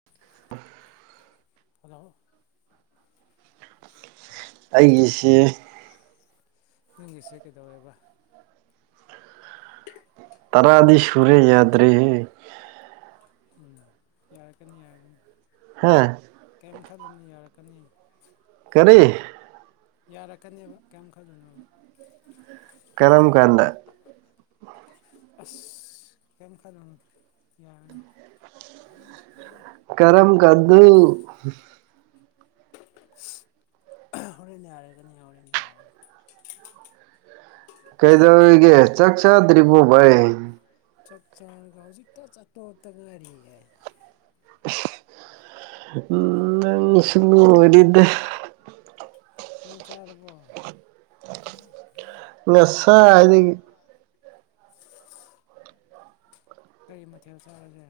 [inaudible] Hello. ꯑꯩꯒꯤꯁꯤ__ ꯅꯪꯒꯤ ꯁꯦ ꯀꯩꯗꯧꯑꯦꯕ꯫ ꯇꯔꯥꯗꯤ ꯁꯨꯔꯦ ꯌꯥꯗ꯭ꯔꯦꯍꯦ꯫ ꯎꯝ ꯌꯥꯔꯛꯀꯅꯤ ꯌꯥꯔꯒꯅꯤ꯫ ꯍꯥꯥ꯫ ꯀꯩꯝ ꯈꯟꯂꯨꯅꯨ ꯌꯥꯔꯛꯀꯅꯤ꯫ ꯀꯔꯤ꯫ ꯌꯥꯔꯛꯀꯅꯦꯕ ꯀꯩꯝ ꯈꯟꯂꯨꯅꯣꯕ꯫ ꯀꯔꯝ ꯀꯥꯟꯗ꯫ ꯑꯁ ꯀꯩꯝ ꯈꯟꯂꯨꯅꯨ ꯌꯥꯅꯤ꯫ ꯀꯔꯝ ꯀꯥꯗꯨ꯫ ꯍꯣꯔꯦꯟ ꯌꯥꯔꯒꯅꯤ ꯍꯣꯔꯦꯟ ꯌꯥꯔꯒꯅꯤ꯫ ꯀꯩꯗꯧꯔꯤꯒꯦ ꯆꯥꯛ ꯆꯥꯗ꯭ꯔꯤꯕꯣ ꯚꯥꯏ꯫ ꯆꯥꯛ ꯆꯔꯒ ꯍꯧꯖꯤꯛꯇ ꯆꯥꯛꯊꯣꯛꯔꯛꯇ ꯉꯔꯤꯌꯦ ꯅꯪꯁꯪ ꯑꯣꯏꯔꯤꯗꯦ ꯅꯪ ꯆꯥꯔꯕꯣ ꯉꯁꯥꯢꯗꯒꯤ ꯀꯔꯤ ꯃꯊꯦꯜ ꯆꯥꯔꯁꯦ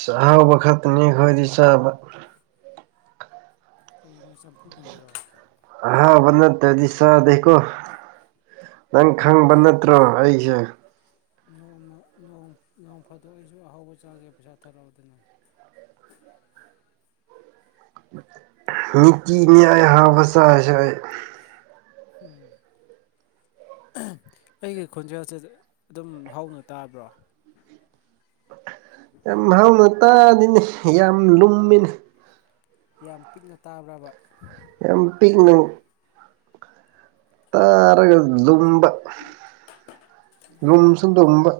ꯁꯍꯕ ꯈꯠ ꯅ ꯍꯣꯏꯗꯤ ꯁꯥ ꯀꯅꯣ ꯆꯝꯐꯨꯠꯒꯨꯝꯕꯔꯣ ꯑꯥꯍꯥꯕ ꯇꯠꯇꯗꯤ ꯆꯥꯗꯦ ꯅꯪ ꯈꯪꯕ ꯑꯩꯁꯨ ꯅꯠꯇ꯭ꯔꯣ ꯑꯩꯁꯦ ꯅꯣꯡꯃ ꯅꯣꯡ ꯅꯣꯡ ꯐꯥꯗꯣꯛ ꯑꯩꯁꯨ ꯑꯍꯥꯎꯕ ꯆꯥꯒꯦ ꯄꯩꯁꯥ ꯊꯥꯔꯛꯎꯗꯅ ꯃꯤꯀꯤ ꯅꯏ ꯍꯥꯥꯕꯁꯁ ꯎꯝ ꯑꯩꯒꯤ ꯈꯣꯟꯖꯦꯜꯁꯦ ꯑꯗꯨꯝ ꯍꯧꯥꯎꯅ ꯇꯥꯕ꯭ꯔꯣ ꯌꯥꯝ ꯍꯧꯅ ꯇꯥꯗꯤꯅꯦ ꯌꯥꯝ ꯂꯨꯝꯃꯤꯅꯤ ꯌꯥꯝ ꯄꯤꯛꯅ ꯇꯥꯕ꯭ꯔꯕ ꯌꯥꯝ ꯄꯤꯛꯅ ꯇꯥꯔꯒ ꯌꯨꯝꯕ ꯌꯨꯝꯁꯨ ꯇꯨꯝꯕ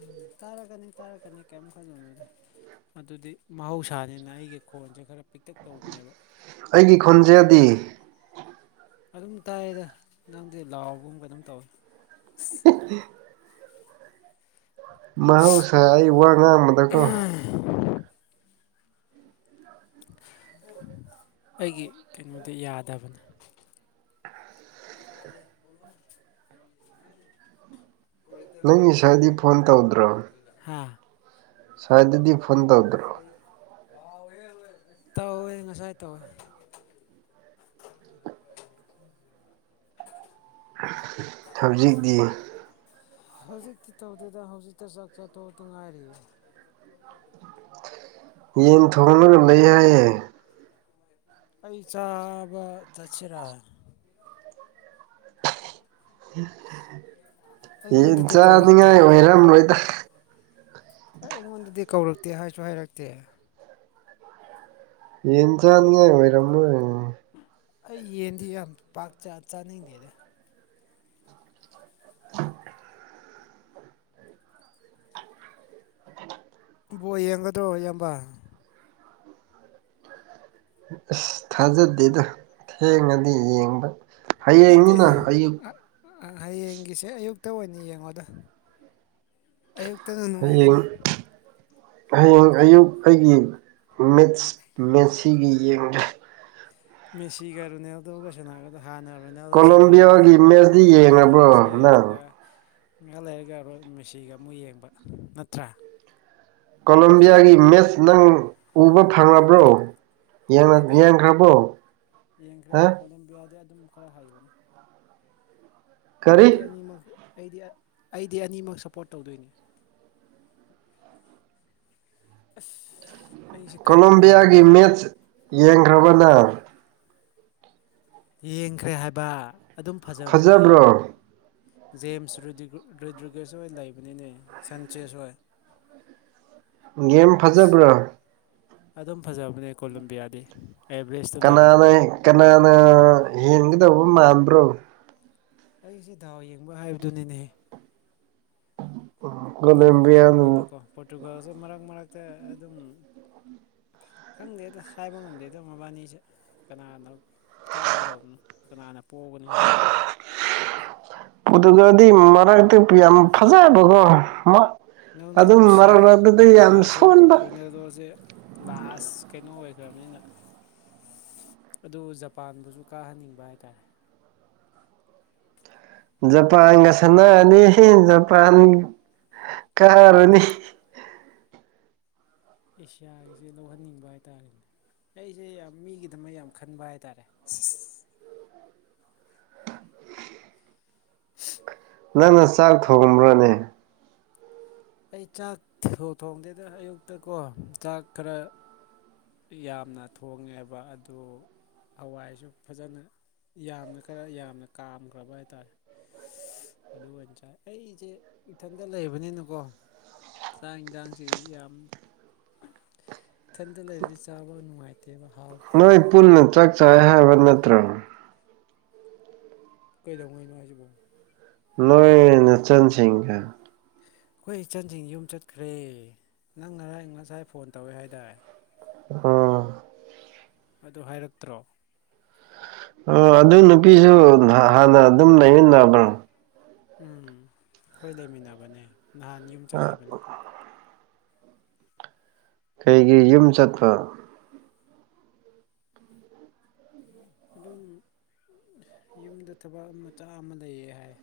ꯎꯝ ꯇꯥꯔꯛꯀꯅꯤ ꯇꯥꯔꯛꯀꯅꯤ ꯀꯩꯝ ꯈꯜꯂꯨꯅꯗ ꯑꯗꯨꯗꯤ ꯃꯍꯧꯁꯥꯅꯤꯅ ꯑꯩꯒꯤ ꯈꯣꯟꯁꯦ ꯈꯔ ꯄꯤꯛꯇꯞ ꯇꯧꯕꯅꯦꯕ ꯑꯩꯒꯤ ꯈꯨꯟꯖꯦꯜꯗꯤ ꯑꯗꯨꯝ ꯇꯥꯏꯌꯦꯗ ꯅꯪꯗꯤ ꯂꯥꯎꯕꯒꯨꯝꯕ ꯑꯗꯨꯝ ꯇꯧ ꯃꯍꯧꯁꯥ ꯑꯩ ꯋꯥ ꯉꯥꯡꯕꯗꯀꯣ ꯑꯩꯒꯤ ꯀꯩꯅꯣꯗ ꯌꯥꯗꯕꯅꯦ [unintelligible] ꯅꯪꯒꯤ ꯁꯥꯏꯗꯤ ꯐꯣꯟ [unintelligible] ꯍꯥ ꯁꯋꯥꯏꯗꯤ ꯐꯨꯟ ꯇꯧꯗ꯭ꯔꯣ [unintelligible] ꯇꯧꯋꯦ ꯉꯁꯥꯏ ꯇꯧꯋꯦ ꯍꯧꯖꯤꯛꯇꯤ ꯍꯧꯖꯤꯛꯇꯤ ꯇꯧꯗꯦꯗꯥ ꯍꯧꯖꯤꯛꯇ ꯆꯥꯛ ꯆꯥꯊꯣꯛꯂꯛꯇꯥ ꯉꯥꯏꯔꯤꯑꯦ [inaudible] ꯌꯦꯟ ꯊꯣꯡꯗꯨꯅ ꯂꯩ ꯍꯥꯏꯌꯦ ꯑꯩ ꯆꯥꯕ ꯆꯠꯁꯤꯔꯥ ꯌꯦꯟ ꯑꯩꯉꯣꯟꯗꯗꯤ ꯀꯧꯔꯛꯇꯦ ꯆꯥꯅꯤꯡꯉꯥꯏ ꯑꯣꯏꯔꯝꯂꯣꯏꯗ ꯑꯩ ꯑꯩꯉꯣꯟꯗꯗꯤ ꯀꯧꯔꯛꯇꯦ ꯍꯥꯏꯁꯨ ꯍꯥꯏꯔꯛꯇꯦ ꯌꯦꯟꯖꯥꯅꯤꯉ ꯑꯣꯏꯔꯝꯃꯣꯏ ꯑꯩ ꯌꯦꯟꯗꯤ ꯌꯥꯝ ꯄꯥꯛ ꯆꯥ ꯆꯥꯅꯤꯡꯗꯦꯗ [inaudible] ꯕꯣ ꯌꯦꯡꯒꯗꯣ ꯏꯌꯥꯝꯕ ꯑꯁ ꯊꯥꯖꯗꯦꯗ ꯊꯦꯡꯉꯗꯤ ꯌꯦꯡꯕ ꯅꯠꯇꯦ ꯍꯌꯦꯡꯅꯤꯅ ꯑꯌꯨꯛ ꯑꯥ ꯑꯥ ꯍꯌꯦꯡꯒꯤꯁꯦ ꯑꯌꯨꯛꯇ ꯑꯣꯏꯅ ꯌꯦꯡꯉꯣꯗ ꯑꯌꯨꯛꯇꯅ ꯍꯌꯦꯡ ꯅꯨꯡꯉꯥꯏꯒꯅꯤ ꯍꯌꯦꯡ ꯑꯌꯨꯛ ꯑꯩꯒꯤ ꯃꯤꯠꯁ ꯃꯦꯁꯤꯒꯤ ꯌꯦꯡꯒꯦ ꯃꯤꯁꯤꯒꯥ ꯔꯣꯅꯥꯜꯗꯣꯒꯥ ꯁꯟꯅꯥꯔꯛ ꯑꯗ ꯍꯥꯟꯅ ꯔꯣꯅꯦꯜꯗꯣ ꯁꯥꯟꯅꯔꯅꯤ ꯀꯣꯂꯣꯝꯕꯤꯌꯥꯒꯤ ꯃꯦꯠꯁꯇꯤ ꯍꯣꯔꯣꯅꯦꯜꯗꯣ ꯌꯦꯡꯉꯕ꯭ꯔꯣ ꯌꯦꯡꯉꯁꯦ ꯅꯪ ꯑꯗꯨꯒ ꯉꯍꯥꯛ ꯂꯩꯔꯒ ꯔꯣ ꯃꯦꯁꯤꯒ ꯑꯃꯨꯛ ꯌꯦꯡꯕ ꯅꯠꯇ꯭ꯔꯥ ꯑꯩꯗꯤ ꯀꯣꯂꯝꯣꯕꯤꯌꯥꯒꯤ ꯑꯅꯤꯃꯛ ꯃꯦꯠꯆ ꯅꯪ ꯎꯕ ꯐꯪꯉꯕ꯭ꯔꯣ ꯐꯪꯉꯦꯗ ꯌꯦꯡꯈ꯭ꯔꯦ ꯍꯥ ꯀꯣꯂꯝꯕꯤꯌꯥꯗꯤ ꯑꯗꯨꯝ ꯈꯔ ꯍꯩꯕꯅꯤ ꯀꯔꯤ ꯑꯩꯗꯤ ꯑꯅꯤꯃꯛ ꯑꯩꯗꯤ ꯑꯥ ꯑꯩꯗꯤ ꯑꯅꯤꯃꯛ ꯁꯞꯄꯣꯔꯠ ꯇꯧꯗꯣꯏꯅꯦ ꯑꯩꯁꯦ ꯀꯥꯏꯀꯨ ꯀꯣꯂꯣꯕꯤꯌꯥꯒꯤ ꯃꯥꯜꯂꯦꯅꯦ ꯃꯦꯠꯆ ꯌꯦꯡꯈ꯭ꯔꯕꯅ ꯌꯦꯡꯈ꯭ꯔꯦ ꯍꯥꯏꯕ ꯑꯗꯨꯝ ꯐꯖꯕꯅꯦ ꯐꯖꯕ꯭ꯔꯣ ꯖꯦꯝꯁ ꯔꯤꯗ꯭ꯔꯤꯒꯨꯠ ꯔꯤꯗ꯭ꯔꯤꯒꯦꯁꯍꯣꯏ ꯂꯩꯕꯅꯤꯅꯦ ꯁꯟꯆꯦꯁ ꯍꯣꯏ ꯒꯦꯝ ꯐꯖꯕ꯭ꯔꯥ ꯑꯗꯨꯝ ꯐꯖꯕꯅꯦ ꯀꯣꯂꯝꯕꯤꯌꯥꯗꯤ ꯑꯦꯚꯔꯦꯖꯇ ꯂꯩꯕꯅꯦ ꯀꯅꯥꯅ ꯀꯅꯥꯅ ꯌꯦꯟꯒꯗꯧꯕ ꯃꯥꯟꯕ꯭ꯔꯣ ꯑꯩꯁꯦ ꯗꯥꯎ ꯌꯦꯡꯕ ꯍꯥꯏꯕꯗꯨꯅꯤꯅꯦ ꯑꯅꯤꯃꯛ ꯀꯣꯂꯣꯕꯤꯌꯥꯅ ꯐꯖꯕꯅꯤꯅꯀꯣ ꯄꯣꯔꯇꯨꯒꯥꯜꯁꯨ ꯃꯔꯛ ꯃꯔꯛꯇ ꯑꯗꯨꯝ ꯈꯪꯗꯦ ꯑꯗ ꯍꯥꯏꯕ ꯉꯝꯗꯦꯗꯣ ꯃꯕꯥꯅꯤꯁꯦ ꯀꯅꯥꯅꯣ ꯀꯥꯒꯗꯧ ꯎꯝ ꯀꯅꯥꯅ ꯄꯣꯛꯒꯅꯤ ꯍꯥꯏꯕ ꯄꯣꯇꯨꯒꯜꯗꯤ ꯃꯔꯛꯇ ꯄꯤꯌꯥꯝ ꯐꯖꯥꯕꯀꯣ ꯅꯪꯗꯤ ꯅꯨꯡꯁꯤꯌꯦ ꯄꯣꯔꯇꯨꯒꯥꯜꯁꯦ ꯁꯣꯟꯕ ꯔꯣꯅꯦꯜꯗꯣꯁꯦ ꯂꯥꯁ ꯀꯩꯅꯣ ꯑꯣꯏꯈ꯭ꯔꯅꯤꯅ ꯑꯗꯨ ꯖꯄꯥꯟꯕꯨꯁꯨ ꯀꯥꯍꯟꯅꯤꯡꯕ ꯍꯥꯏꯇꯥꯔꯦ ꯖꯄꯥꯟꯒ ꯁꯥꯟꯅꯥꯔꯅꯤ ꯖꯄꯥꯟ ꯀꯥꯔꯥꯅꯤ ꯑꯦꯁꯤꯌꯥꯒꯤꯁꯦ ꯂꯧꯍꯟꯅꯤꯡꯕ ꯍꯥꯏꯇꯥꯔꯦ ꯑꯩꯁꯦ ꯌꯥꯝ ꯃꯤꯒꯤꯗꯃꯛ ꯌꯥꯝ ꯈꯟꯕ ꯍꯥꯏꯇꯥꯔꯦ ꯑꯁ ꯅꯪꯅ ꯆꯥꯛ ꯊꯣꯡꯕ꯭ꯔꯅꯦ ꯑꯩ ꯆꯥꯛ ꯊꯣꯡꯗꯦꯗ ꯑꯌꯨꯛꯇ ꯀꯣ ꯆꯥꯛ ꯈꯔ ꯇꯤ ꯌꯥꯝꯅ ꯊꯣꯡꯉꯦꯕ ꯑꯗꯨ ꯍꯋꯥꯏꯁꯨ ꯐꯖꯅ ꯌꯥꯝꯅ ꯈꯔ ꯌꯥꯝꯅ ꯀꯥꯝꯈ꯭ꯔꯕ ꯍꯥꯏꯇꯥꯔꯦ ꯑꯗꯨ ꯑꯣꯏꯅ ꯆꯥꯏ ꯑꯩꯁꯦ ꯏꯊꯟꯇ ꯂꯩꯕꯅꯤꯅꯀꯣ ꯆꯥꯛ ꯌꯦꯟꯁꯥꯡꯁꯤ ꯌꯥꯝ ꯏꯊꯟꯇ ꯂꯩꯔꯗꯤ ꯆꯥꯕ ꯅꯨꯡꯉꯥꯏꯇꯦ ꯅꯣꯏ ꯄꯨꯟꯅ ꯆꯥꯛ ꯆꯥꯏ ꯍꯥꯏꯕ ꯅꯠꯇ꯭ꯔꯣ ꯀꯩꯗꯧꯉꯩꯅꯣ ꯍꯥꯏꯁꯤꯕꯣ ꯅꯣꯏꯣꯏ ꯅꯆꯟ ꯁꯤꯡꯒ ꯑꯩꯈꯣꯏ ꯏꯆꯟꯁꯤꯡ ꯌꯨꯝ ꯆꯠꯈ꯭ꯔꯦ ꯅꯪ ꯉꯔꯥꯡ ꯉꯁꯥꯏ ꯐꯣꯟ ꯇꯧꯋꯦ ꯍꯥꯏꯇꯥꯏ [unintelligible] ꯑꯗꯨ ꯍꯥꯏꯔꯛꯇ꯭ꯔꯣ ꯑꯣ ꯑꯗꯨ ꯅꯨꯄꯤꯁꯨ ꯍꯥꯟꯅ ꯑꯗꯨꯝ ꯂꯩꯃꯤꯟꯅꯕ꯭ꯔꯥ ꯎꯝ ꯑꯩꯈꯣꯏ ꯂꯩꯃꯤꯟꯅꯕꯅꯦ ꯅꯍꯥꯟ ꯌꯨꯝ ꯆꯠꯈꯤꯕꯅꯦ ꯀꯩꯒꯤ ꯌꯨꯝ ꯆꯠꯄ ꯑꯗꯨꯝ ꯌꯨꯝꯗ ꯊꯕꯛ ꯃꯆꯥ ꯑꯃ ꯂꯩꯌꯦ ꯍꯥꯏ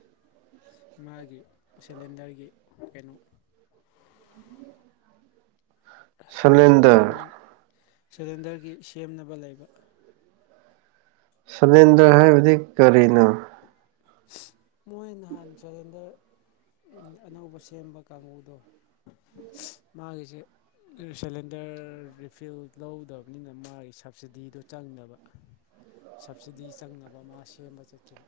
ꯃꯥꯒꯤ ꯁꯤꯂꯦꯟꯗꯔꯒꯤ ꯀꯩꯅꯣ ꯁꯦꯝꯅ ꯁꯂꯦꯟꯗꯔ ꯁꯦꯂꯦꯟꯗꯔꯒꯤ ꯁꯦꯝꯅꯕ ꯂꯩꯕ ꯁꯂꯤꯟꯗꯔ ꯍꯥꯏꯕꯗꯤ ꯀꯔꯤꯅꯣ ꯃꯣꯏ ꯅꯍꯥꯟ ꯁꯂꯤꯟꯗꯔ ꯑꯅꯧꯕ ꯁꯦꯝꯕ ꯀꯥꯡꯕꯨꯗꯣ ꯃꯥꯒꯤꯁꯦ ꯁꯤꯂꯤꯟꯗꯔ ꯔꯤꯐꯤꯜ ꯂꯧꯗꯕꯅꯤꯅ ꯃꯥꯒꯤ ꯁꯞꯕꯁꯤꯗꯤꯗꯣ ꯆꯪꯗꯕ ꯁꯕꯁꯤꯗꯤ ꯆꯪꯅꯕ ꯃꯥ ꯁꯦꯝꯕ ꯆꯠꯈꯤꯕ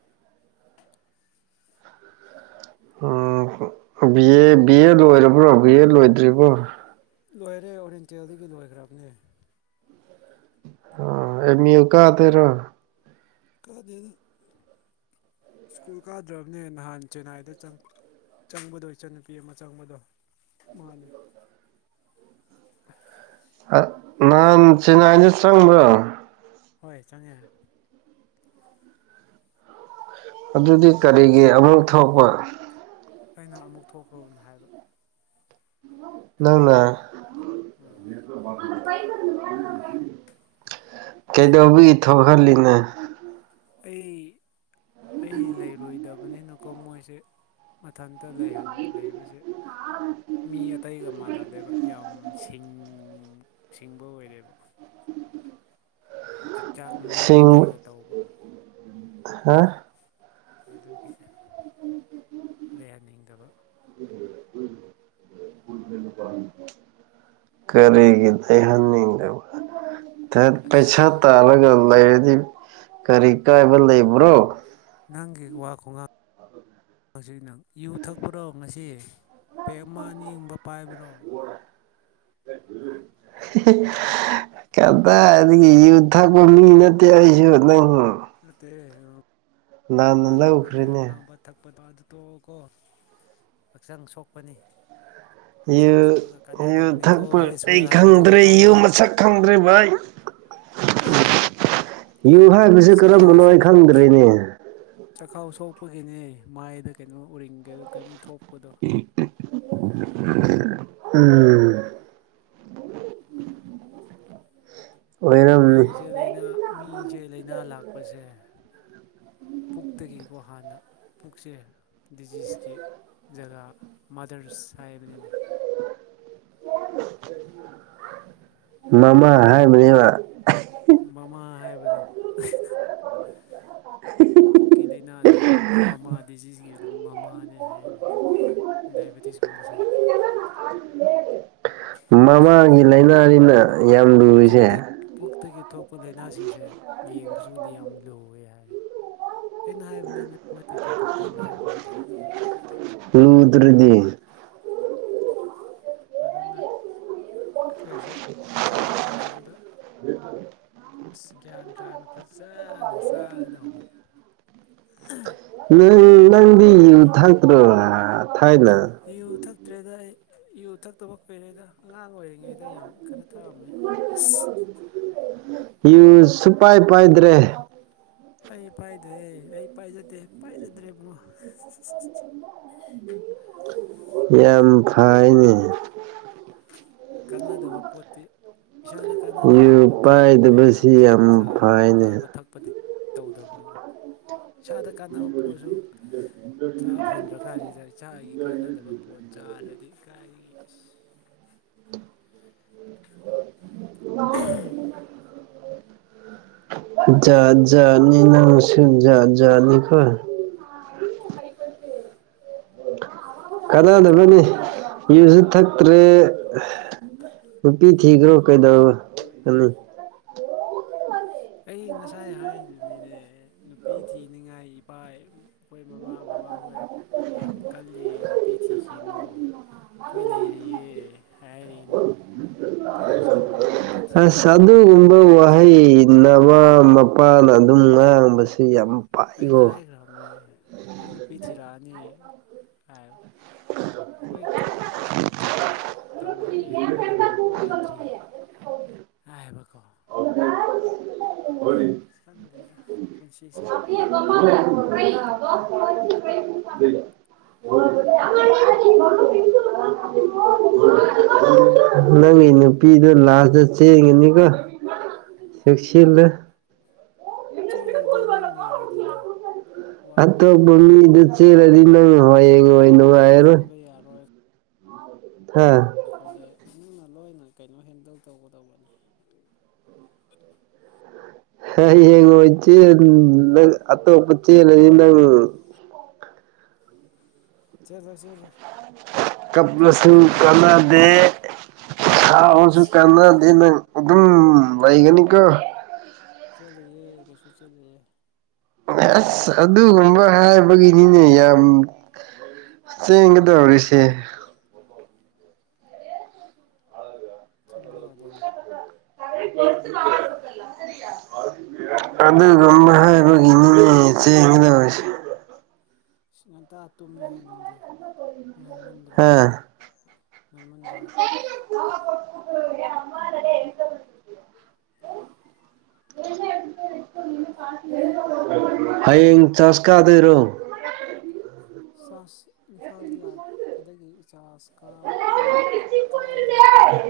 ꯑꫭ ꯕꯤ ꯑꯦ ꯕꯤ ꯑꯦ ꯂꯣꯏꯔꯕ꯭ꯔꯣ ꯕꯤ ꯑꯦ ꯂꯣꯏꯗ꯭ꯔꯤꯕꯣ ꯂꯣꯏꯔꯦ ꯑꯣꯔꯦꯟꯇꯦꯜꯗꯒꯤ ꯂꯣꯏꯈ꯭ꯔꯕꯅꯦ ꯑꯣ ꯑꯦꯃꯤꯜ ꯀꯥ ꯇꯦꯔꯣ ꯀꯥꯗꯦꯗ ꯁ꯭ꯀꯨꯜ ꯀꯥꯗ꯭ꯔꯕꯅꯦ ꯅꯍꯥꯟ ꯆꯦꯟꯅꯥꯏꯗ ꯆꯪꯉꯛꯄ ꯆꯪꯕꯗꯣ ꯏꯆꯟꯟꯅꯨꯄꯤ ꯑꯃ ꯆꯪꯕꯗꯣ ꯃꯥꯅꯦ ꯅꯍꯥꯟ ꯆꯦꯟꯅꯥꯏꯗ ꯆꯪꯕ꯭ꯔꯣ ꯍꯣꯏ ꯆꯪꯉꯦ ꯑꯗꯨꯗꯤ ꯀꯔꯤꯒꯤ ꯑꯃꯨꯛ ꯊꯣꯛꯄ ꯑꯩꯅ ꯑꯃꯨꯛ ꯊꯣꯛꯈ꯭ꯔꯣꯅ ꯍꯥꯏꯕ ꯅꯪꯅ ꯎꯝ ꯀꯩꯗꯧꯕꯤꯒꯤ ꯊꯣꯛꯍꯜꯂꯤꯅ ꯑꯩ ꯑꯩ ꯂꯩꯔꯣꯏꯗꯕꯅꯤꯅꯀꯣ ꯃꯣꯏꯁꯦ ꯃꯊꯟꯇ ꯂꯩꯍꯟ ꯂꯩꯕꯁꯦ ꯃꯤ ꯑꯇꯩꯒ ꯃꯥꯟꯅꯗꯦꯕ ꯌꯥꯝ ꯁꯤꯡ ꯁꯤꯡꯕ ꯑꯣꯏꯔꯦꯕ ꯖꯤꯛꯆꯥꯛ ꯃꯤ ꯁꯤꯡ ꯑꯇꯩꯒ ꯇꯧꯕ ꯍꯥ ꯑꯗꯨꯒꯤ ꯂꯩꯍꯟꯅꯤꯡꯗꯕ [inaudible] ꯀꯔꯤꯒꯤ ꯂꯩꯍꯟꯅꯤꯡꯗꯕ ꯊꯥꯠ ꯑꯁ ꯄꯩꯁꯥ ꯇꯥꯜꯂꯒ ꯂꯩꯔꯗꯤ ꯀꯔꯤ ꯀꯥꯏꯕ ꯅꯪ ꯂꯩꯕ꯭ꯔꯣ ꯅꯪꯒꯤ ꯋꯥ ꯈꯨꯉꯥꯡ ꯍꯧꯖꯤꯛ ꯅꯪ ꯌꯨ ꯊꯛꯄ꯭ꯔꯣ ꯉꯁꯤ ꯄꯦꯛ ꯑꯃ ꯑꯅꯤ ꯒꯨꯝꯕ ꯄꯥꯏꯕ꯭ꯔꯣ [unintelligible] ꯀꯗꯥꯏꯗꯒꯤ ꯌꯨ ꯊꯛꯄ ꯃꯤ ꯅꯠꯇꯦ ꯑꯩꯁꯨ ꯅꯪ ꯅꯠꯇꯦ ꯎꯝ ꯂꯥꯟꯅ ꯃꯄꯥꯜꯂꯣꯝꯗ ꯂꯧꯈ꯭ꯔꯦꯅꯦ ꯂꯩꯔ [inaudible] ꯊꯛꯄꯗꯣ ꯑꯗꯨ ꯇꯣꯛꯑꯣꯀꯣ ꯍꯛꯆꯥꯡ ꯁꯣꯛꯄꯅꯤ ꯍꯛꯆꯥꯡ ꯌꯨ ꯁꯣꯛꯑꯒ ꯌꯨ ꯀꯥꯟꯅꯗꯕꯅꯤꯀꯣ ꯊꯛꯄ ꯍꯦꯜꯠ ꯑꯩ ꯋꯦꯜ ꯍꯥꯏꯕꯗꯨ ꯈꯪꯗ꯭ꯔꯦ ꯌꯨ ꯇꯥꯗ꯭ꯔꯣ ꯃꯁꯛ ꯈꯪꯗ꯭ꯔꯦ ꯚꯥꯏ ꯌꯨ ꯍꯥꯏꯕꯁꯤ ꯀꯔꯝꯕꯅꯣ ꯑꯩ ꯈꯪꯗ꯭ꯔꯦꯅꯦ ꯆꯥꯛꯈꯥꯎ ꯁꯣꯛꯄꯒꯤꯅꯦ ꯃꯥꯏꯗ ꯀꯩꯅꯣ ꯎꯔꯤꯡꯒꯦꯗ ꯀꯩꯅꯝ ꯊꯣꯛꯄꯗꯣ ꯎꯝ ꯑꯣꯏꯔꯝꯅꯤ ꯃꯤꯁꯦ ꯂꯩꯅꯥ ꯃꯤꯁꯦ ꯂꯩꯅꯥ ꯂꯥꯛꯄꯁꯦ ꯄꯨꯛꯇꯥꯒꯤꯀꯣ ꯍꯥꯟꯅ ꯄꯨꯛꯁꯦ ꯗꯤꯖꯤꯁꯀꯤ ꯖꯒꯥ ꯃꯥꯗꯔꯁ ꯍꯥꯏꯕꯅꯤꯅꯦ ꯃꯃꯥ ꯍꯥꯏꯕꯅꯦꯕ ꯃꯃꯥ ꯍꯥꯏꯕꯗꯣ ꯄꯨꯛꯀꯤ ꯂꯥꯏꯅꯥꯁꯦ ꯃꯃꯥ ꯗꯤꯖꯤꯖꯀꯤ ꯃꯃꯥꯅꯦ ꯍꯥꯏꯔꯅꯤ ꯗꯥꯏꯕꯦꯇꯤꯁꯀꯨꯝꯕꯁꯦ ꯃꯃꯥꯒꯤ ꯂꯥꯏꯅꯥꯅꯤꯅ ꯌꯥꯝ ꯂꯨꯔꯤꯁꯦ ꯄꯨꯛꯇꯥ ꯄꯨꯛꯇꯥꯒꯤ ꯊꯣꯛꯄ ꯂꯥꯏꯅꯥꯁꯤꯡꯁꯦ ꯌꯦꯡꯕꯁꯨ ꯌꯥꯝ ꯂꯨꯋꯦ ꯍꯥꯏ ꯑꯩꯅ ꯍꯥꯏꯕꯅꯦ ꯅꯠ ꯅꯠꯇꯦꯗ ꯗꯣꯛꯇꯔꯅ ꯍꯥꯏꯕꯅꯤꯗ ꯂꯨꯗ꯭ꯔꯥꯗꯤ ꯑꯗꯨꯅ ꯑꯩꯈꯣꯏꯁꯦ ꯆꯥꯕ ꯃꯇꯝꯗ [inaudible] ꯑꯁ ꯒ꯭ꯌꯥꯟ ꯇꯥꯅ ꯐꯖꯅ ꯆꯥꯒꯗꯧꯕꯅꯤ ꯅꯪ ꯅꯪꯗꯤ ꯌꯨ ꯊꯥꯛꯇ꯭ꯔꯣ ꯊꯥꯏꯅ ꯌꯨ ꯊꯛꯇ꯭ꯔꯦꯗ ꯑꯩ ꯌꯨ ꯊꯛꯇꯕ ꯀꯨꯏꯔꯦꯗ ꯑꯉꯥꯡ ꯑꯣꯏꯔꯤꯉꯩꯗ ꯌꯥꯝ ꯈꯔ ꯊꯛꯑꯝꯃꯦ ꯑꯁ ꯌꯨ ꯁꯨꯄꯥꯏ ꯄꯥꯏꯗ꯭ꯔꯦ ꯑꯩ ꯄꯥꯏꯗ꯭ꯔꯦ ꯑꯩ ꯄꯥꯏꯖꯗꯦ ꯄꯥꯏꯖꯗ꯭ꯔꯦ ꯕꯨꯡꯉꯣ ꯌꯥꯝ ꯐꯥꯏꯅꯦ ꯀꯥꯟꯅꯗꯕ ꯄꯣꯠꯇꯤ ꯏꯁꯥꯗ ꯀꯥꯟꯅꯗꯕ ꯌꯨ ꯄꯣꯠꯇꯤ ꯑꯩ ꯌꯥꯝ ꯄꯥꯏꯗꯕꯁꯤ ꯆꯥꯟ ꯆꯥ ꯐꯩꯅꯦ ꯆꯥꯕ ꯊꯛꯄꯗꯤ ꯇꯧꯗꯕꯅꯤꯅ ꯏꯁꯥꯗ ꯀꯥꯟꯅꯕ ꯄꯣꯠꯁꯨ ꯆꯥ ꯐꯪꯗ꯭ꯔ ꯀꯥꯟꯁꯤꯗ ꯏꯆꯥꯒꯤ ꯀꯥꯟꯅꯗꯕ ꯄꯣꯠ ꯆꯥꯔꯗꯤ ꯀꯥꯏꯗꯒꯤ ꯑꯁ ꯎꯝ ꯖꯥꯠ ꯖꯥꯠꯅꯤ ꯅꯪꯁꯨ ꯖꯥꯠ ꯖꯥꯠꯅꯤꯀꯣ ꯀꯅꯥꯗꯕꯅꯤ ꯌꯨꯖꯨ ꯊꯛ ꯇ꯭ꯔꯦ ꯅꯨꯄꯤ ꯊꯤꯒ꯭ꯔꯣ ꯀꯩꯗꯧ ꯒꯅꯤ ꯑꯩ ꯉꯁꯥꯏ ꯍꯥꯏꯗꯨꯅꯤꯅꯦ ꯅꯨꯄꯤ ꯊꯤꯅꯤꯡꯉꯥꯏ ꯏꯄꯥꯏ ꯑꯩꯈꯣꯏ ꯃꯃꯥ ꯕꯕꯥꯍꯣꯏ ꯌꯥꯝ ꯀꯜꯂꯤ ꯅꯨꯄꯤ ꯊꯤꯈꯤꯅꯨ ꯑꯩꯈꯣꯏ ꯂꯩꯔꯤꯌꯦ ꯍꯥꯏꯔꯤꯅꯦ ꯀꯩꯗꯧꯁꯦ ꯍꯥꯏꯕꯅꯣ ꯑꯩꯗꯤ [unintelligible] ꯑꯁ ꯊꯤꯅꯤꯡꯈ꯭ꯔꯕꯅꯦ ꯑꯗꯨꯒꯨꯝꯕ ꯋꯥꯍꯩ ꯅꯕꯥ ꯃꯄꯥꯅ ꯑꯗꯨꯝ ꯉꯥꯡꯕꯁꯤ ꯌꯥꯝ ꯑꯩꯅ ꯄꯥꯏꯀꯣ ꯍꯥꯏꯈ꯭ꯔꯥꯕꯅꯦ ꯑꯩ ꯅꯨꯄꯤ ꯊꯤꯔꯛꯑꯅꯤ ꯍꯥꯏꯕ ꯑꯩꯈꯣꯏ ꯀꯟꯅ ꯑꯩꯈꯣꯏ ꯀꯟꯅ ꯇꯧꯔꯤꯌꯦ ꯑꯩꯈꯣꯏ ꯋꯥꯗ꯭ꯔꯤ ꯍꯥꯏꯕꯀꯣ ꯈꯪꯗꯦꯗ ꯄꯨꯟꯁꯤꯁꯦ [unintelligible] [unintelligible] [unintelligible] ꯅꯪꯒꯤ [unintelligible] ꯄꯤꯗꯣ ꯂꯥꯁꯇ ꯆꯦꯟꯒꯤꯅꯤꯀꯣ ꯆꯦꯛꯁꯤꯟꯂꯨ ꯆꯦꯜꯂꯗꯤ ꯅꯪ ꯂꯩꯔꯦꯗꯅ ꯋꯥ ꯑꯠꯇꯣꯞꯄꯥ ꯉꯥꯡꯅꯕ ꯃꯤꯗ ꯆꯦꯟꯂꯗꯤ [unintelligible] ꯆꯦꯟꯕ ꯌꯥꯔꯣꯏ ꯍꯥꯥ [unintelligible] ꯃꯤꯅ ꯂꯣꯏꯅ ꯀꯩꯅꯣ ꯍꯦꯟꯗꯧ ꯇꯧꯒꯗꯧꯕꯅꯤ ꯍꯌꯦꯡ ꯑꯣꯏ ꯆꯦꯟ ꯅꯪ ꯑꯇꯣꯞꯄ ꯆꯦꯟꯂꯗꯤ ꯅꯪ [inaudible] [unintelligible] ꯆꯥꯕꯤ [unintelligible] [unintelligible] ꯍꯥꯎꯁꯨ ꯀꯥꯟꯅꯗꯦ ꯅꯪ ꯑꯗꯨꯝ ꯂꯩꯒꯅꯤꯀꯣ ꯆꯦꯟꯂꯣꯏꯌꯦ ꯀꯩꯁꯨ ꯆꯦꯟꯂꯣꯏꯌꯦ ꯑꯁ ꯑꯗꯨꯒꯨꯝꯕ ꯍꯥꯏꯕꯒꯤꯅꯤꯅꯦ ꯌꯥꯝ ꯆꯦꯟꯒꯗꯧꯔꯤꯁꯦ ꯆꯦꯟꯕ ꯌꯥꯗꯦꯅꯦ [unintelligible] ꯑꯗꯨꯒꯨꯝꯕ ꯍꯥꯏꯕꯒꯤꯅꯤꯅꯦ ꯆꯦꯟꯒꯗꯣꯏ ꯉꯟꯇꯥ ꯇꯨꯝꯃꯤꯍꯦ ꯅꯪꯗꯤ ꯉꯟꯃꯟ ꯗ꯭ꯔꯣ ꯍꯥ ꯉꯟꯃꯟꯗ꯭ꯔꯣ [unintelligible] ꯍꯌꯦꯡ ꯆꯔꯁ ꯀꯥꯗꯣꯏꯔꯣ ꯆꯥꯁ ꯏꯝꯐꯥꯜꯗ ꯂꯥꯛꯄꯗꯒꯤ ꯏꯆꯥꯥꯖ ꯀꯥꯕ ꯀꯨꯏ ꯀꯥꯗꯕ ꯀꯨꯏꯔꯦ